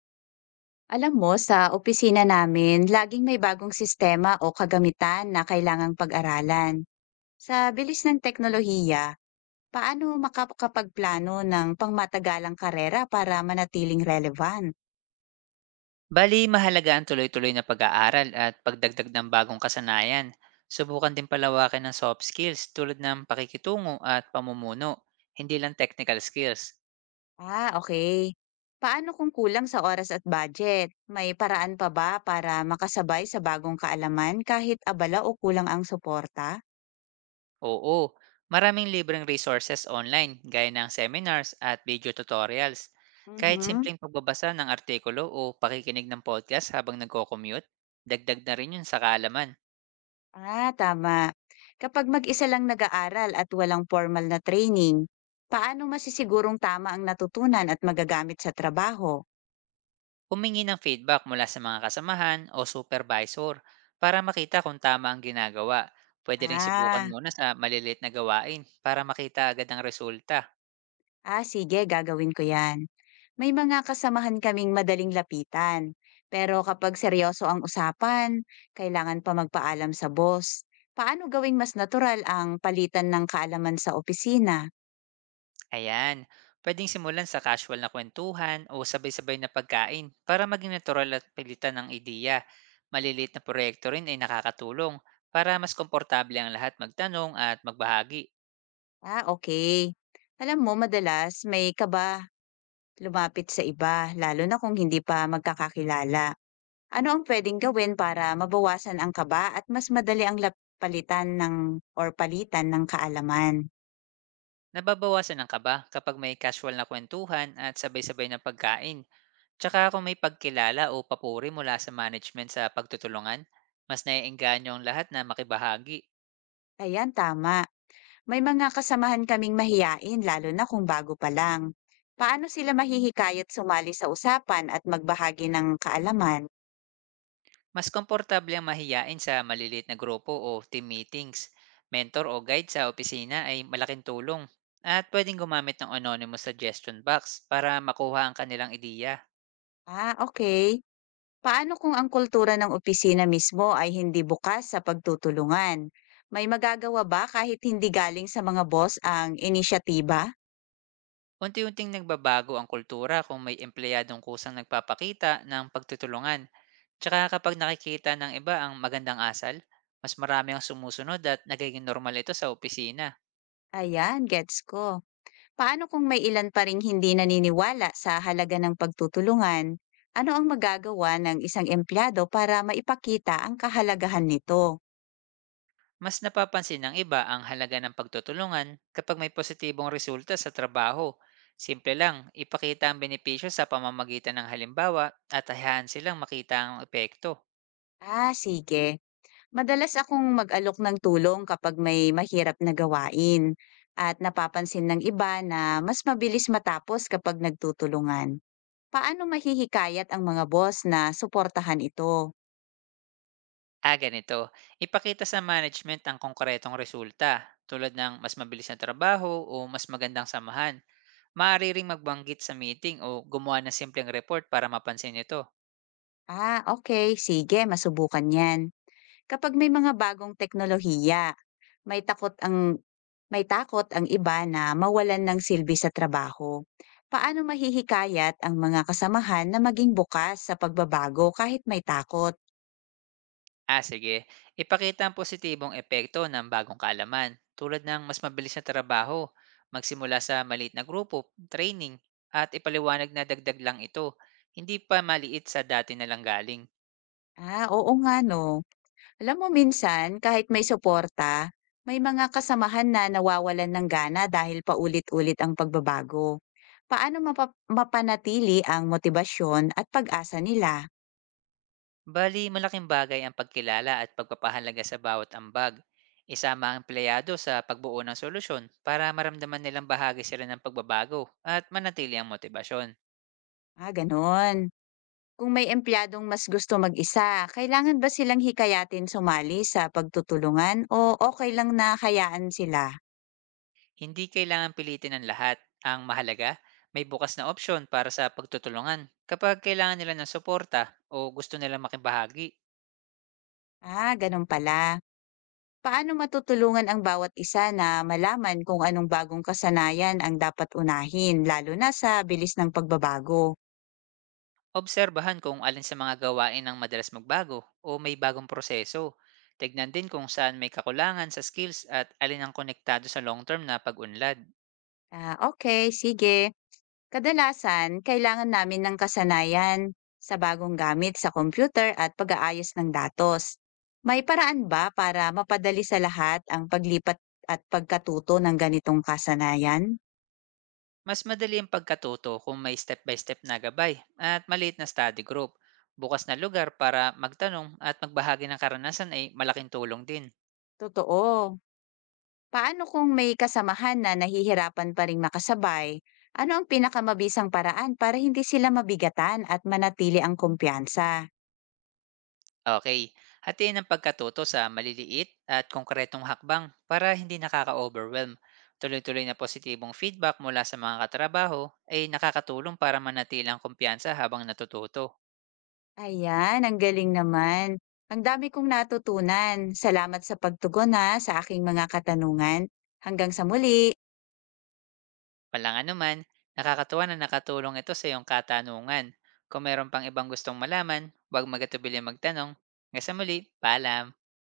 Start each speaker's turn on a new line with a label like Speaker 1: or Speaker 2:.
Speaker 1: Alam mo, sa opisina namin, laging may bagong sistema o kagamitan na kailangang pag-aralan. Sa bilis ng teknolohiya, paano makakapagplano ng pangmatagalang karera para manatiling relevant?
Speaker 2: Bali, mahalaga ang tuloy-tuloy na pag-aaral at pagdagdag ng bagong kasanayan. Subukan din palawakin ng soft skills tulad ng pakikitungo at pamumuno, hindi lang technical skills.
Speaker 1: Ah, okay. Paano kung kulang sa oras at budget? May paraan pa ba para makasabay sa bagong kaalaman kahit abala o kulang ang suporta?
Speaker 2: Oo, maraming libreng resources online gaya ng seminars at video tutorials. Kahit
Speaker 1: Mhm.
Speaker 2: simpleng pagbabasa ng artikulo o pakikinig ng podcast habang nagko-commute, dagdag na rin yun sa kaalaman.
Speaker 1: Ah, tama. Kapag mag-isa lang nag-aaral at walang formal na training, paano masisigurong tama ang natutunan at magagamit sa trabaho?
Speaker 2: Humingi ng feedback mula sa mga kasamahan o supervisor para makita kung tama ang ginagawa. Pwede rin subukan
Speaker 1: Ah,
Speaker 2: muna sa maliliit na gawain para makita agad ang resulta.
Speaker 1: ah, sige, gagawin ko yan. May mga kasamahan kaming madaling lapitan. Pero kapag seryoso ang usapan, kailangan pa magpaalam sa boss. Paano gawing mas natural ang palitan ng kaalaman sa opisina?
Speaker 2: Ayan, pwedeng simulan sa casual na kwentuhan o sabay-sabay na pagkain para maging natural at pilitan ng ideya. Maliliit na proyekto rin ay nakakatulong para mas komportable ang lahat magtanong at magbahagi.
Speaker 1: Ah, okay. Alam mo, madalas may kaba lumapit sa iba, lalo na kung hindi pa magkakakilala. Ano ang pwedeng gawin para mabawasan ang kaba at mas madali ang lap- palitan ng or palitan ng kaalaman?
Speaker 2: Nababawasan ang kaba kapag may casual na kwentuhan at sabay-sabay na pagkain. Tsaka kung may pagkilala o papuri mula sa management sa pagtutulungan, mas naiengganyo ang lahat na makibahagi.
Speaker 1: Ayan, tama. May mga kasamahan kaming mahiyain lalo na kung bago pa lang. Paano sila mahihikayat sumali sa usapan at magbahagi ng kaalaman?
Speaker 2: Mas komportable ang mahiyain sa maliliit na grupo o team meetings. Mentor o guide sa opisina ay malaking tulong. At pwedeng gumamit ng anonymous suggestion box para makuha ang kanilang ideya.
Speaker 1: Ah, okay. Paano kung ang kultura ng opisina mismo ay hindi bukas sa pagtutulungan? May magagawa ba kahit hindi galing sa mga boss ang inisyatiba?
Speaker 2: Unti-unting nagbabago ang kultura kung may empleyadong kusang nagpapakita ng pagtutulungan. Tsaka kapag nakikita ng iba ang magandang asal, mas marami ang sumusunod at nagiging normal ito sa opisina.
Speaker 1: Ayan, gets ko. Paano kung may ilan pa ring hindi naniniwala sa halaga ng pagtutulungan? Ano ang magagawa ng isang empleyado para maipakita ang kahalagahan nito?
Speaker 2: Mas napapansin ng iba ang halaga ng pagtutulungan kapag may positibong resulta sa trabaho. Simple lang, ipakita ang benepisyo sa pamamagitan ng halimbawa at hayaan silang makita ang epekto.
Speaker 1: Ah, sige. Madalas akong mag-alok ng tulong kapag may mahirap na gawain at napapansin ng iba na mas mabilis matapos kapag nagtutulungan. Paano mahihikayat ang mga boss na suportahan ito?
Speaker 2: Ah, ganito, ipakita sa management ang konkretong resulta tulad ng mas mabilis na trabaho o mas magandang samahan. Maaari ring magbanggit sa meeting o gumawa ng simpleng report para mapansin ito.
Speaker 1: Ah, okay, sige, masubukan yan. Kapag may mga bagong teknolohiya, may takot ang may takot ang iba na mawalan ng silbi sa trabaho. Paano mahihikayat ang mga kasamahan na maging bukas sa pagbabago kahit may takot?
Speaker 2: Ah, sige. Ipakita ang positibong epekto ng bagong kaalaman tulad ng mas mabilis na trabaho, magsimula sa maliit na grupo, training, at ipaliwanag na dagdag lang ito, hindi pa maliit sa dati na lang galing.
Speaker 1: Ah, oo nga no. Alam mo minsan, kahit may suporta, may mga kasamahan na nawawalan ng gana dahil paulit-ulit ang pagbabago. Paano mapanatili ang motibasyon at pag-asa nila?
Speaker 2: Bali, malaking bagay ang pagkilala at pagpapahalaga sa bawat ambag. Isama ang empleyado sa pagbuo ng solusyon para maramdaman nilang bahagi sila ng pagbabago at manatili ang motibasyon.
Speaker 1: Ah, ganon. Kung may empleyadong mas gusto mag-isa, kailangan ba silang hikayatin sumali sa pagtutulungan o okay lang na hayaan sila?
Speaker 2: Hindi kailangan pilitin ng lahat. Ang mahalaga, may bukas na opsyon para sa pagtutulungan. Kapag kailangan nila ng suporta o gusto nila makibahagi,
Speaker 1: Ah, ganun pala. Paano matutulungan ang bawat isa na malaman kung anong bagong kasanayan ang dapat unahin, lalo na sa bilis ng pagbabago?
Speaker 2: obserbahan kung alin sa mga gawain ang madalas magbago o may bagong proseso. Tignan din kung saan may kakulangan sa skills at alin ang konektado sa long-term na pag-unlad.
Speaker 1: Ah, okay, sige. Kadalasan, kailangan namin ng kasanayan sa bagong gamit sa computer at pag-aayos ng datos. May paraan ba para mapadali sa lahat ang paglipat at pagkatuto ng ganitong kasanayan?
Speaker 2: Mas madali ang pagkatuto kung may step-by-step na gabay at maliit na study group. Bukas na lugar para magtanong at magbahagi ng karanasan ay malaking tulong din.
Speaker 1: Totoo. Paano kung may kasamahan na nahihirapan pa ring makasabay? Ano ang pinakamabisang paraan para hindi sila mabigatan at manatili ang kumpiyansa?
Speaker 2: Okay. Hatiin ang pagkatuto sa maliliit at konkretong hakbang para hindi nakaka-overwhelm. Tuloy-tuloy na positibong feedback mula sa mga katrabaho ay nakakatulong para manatilang kumpiyansa habang natututo.
Speaker 1: Ayan, ang galing naman. Ang dami kong natutunan. Salamat sa pagtugon na sa aking mga katanungan. Hanggang sa muli.
Speaker 2: Walang anuman, nakakatuwa na nakatulong ito sa iyong katanungan. Kung meron pang ibang gustong malaman, huwag magatubili magtanong. Hanggang sa muli, paalam!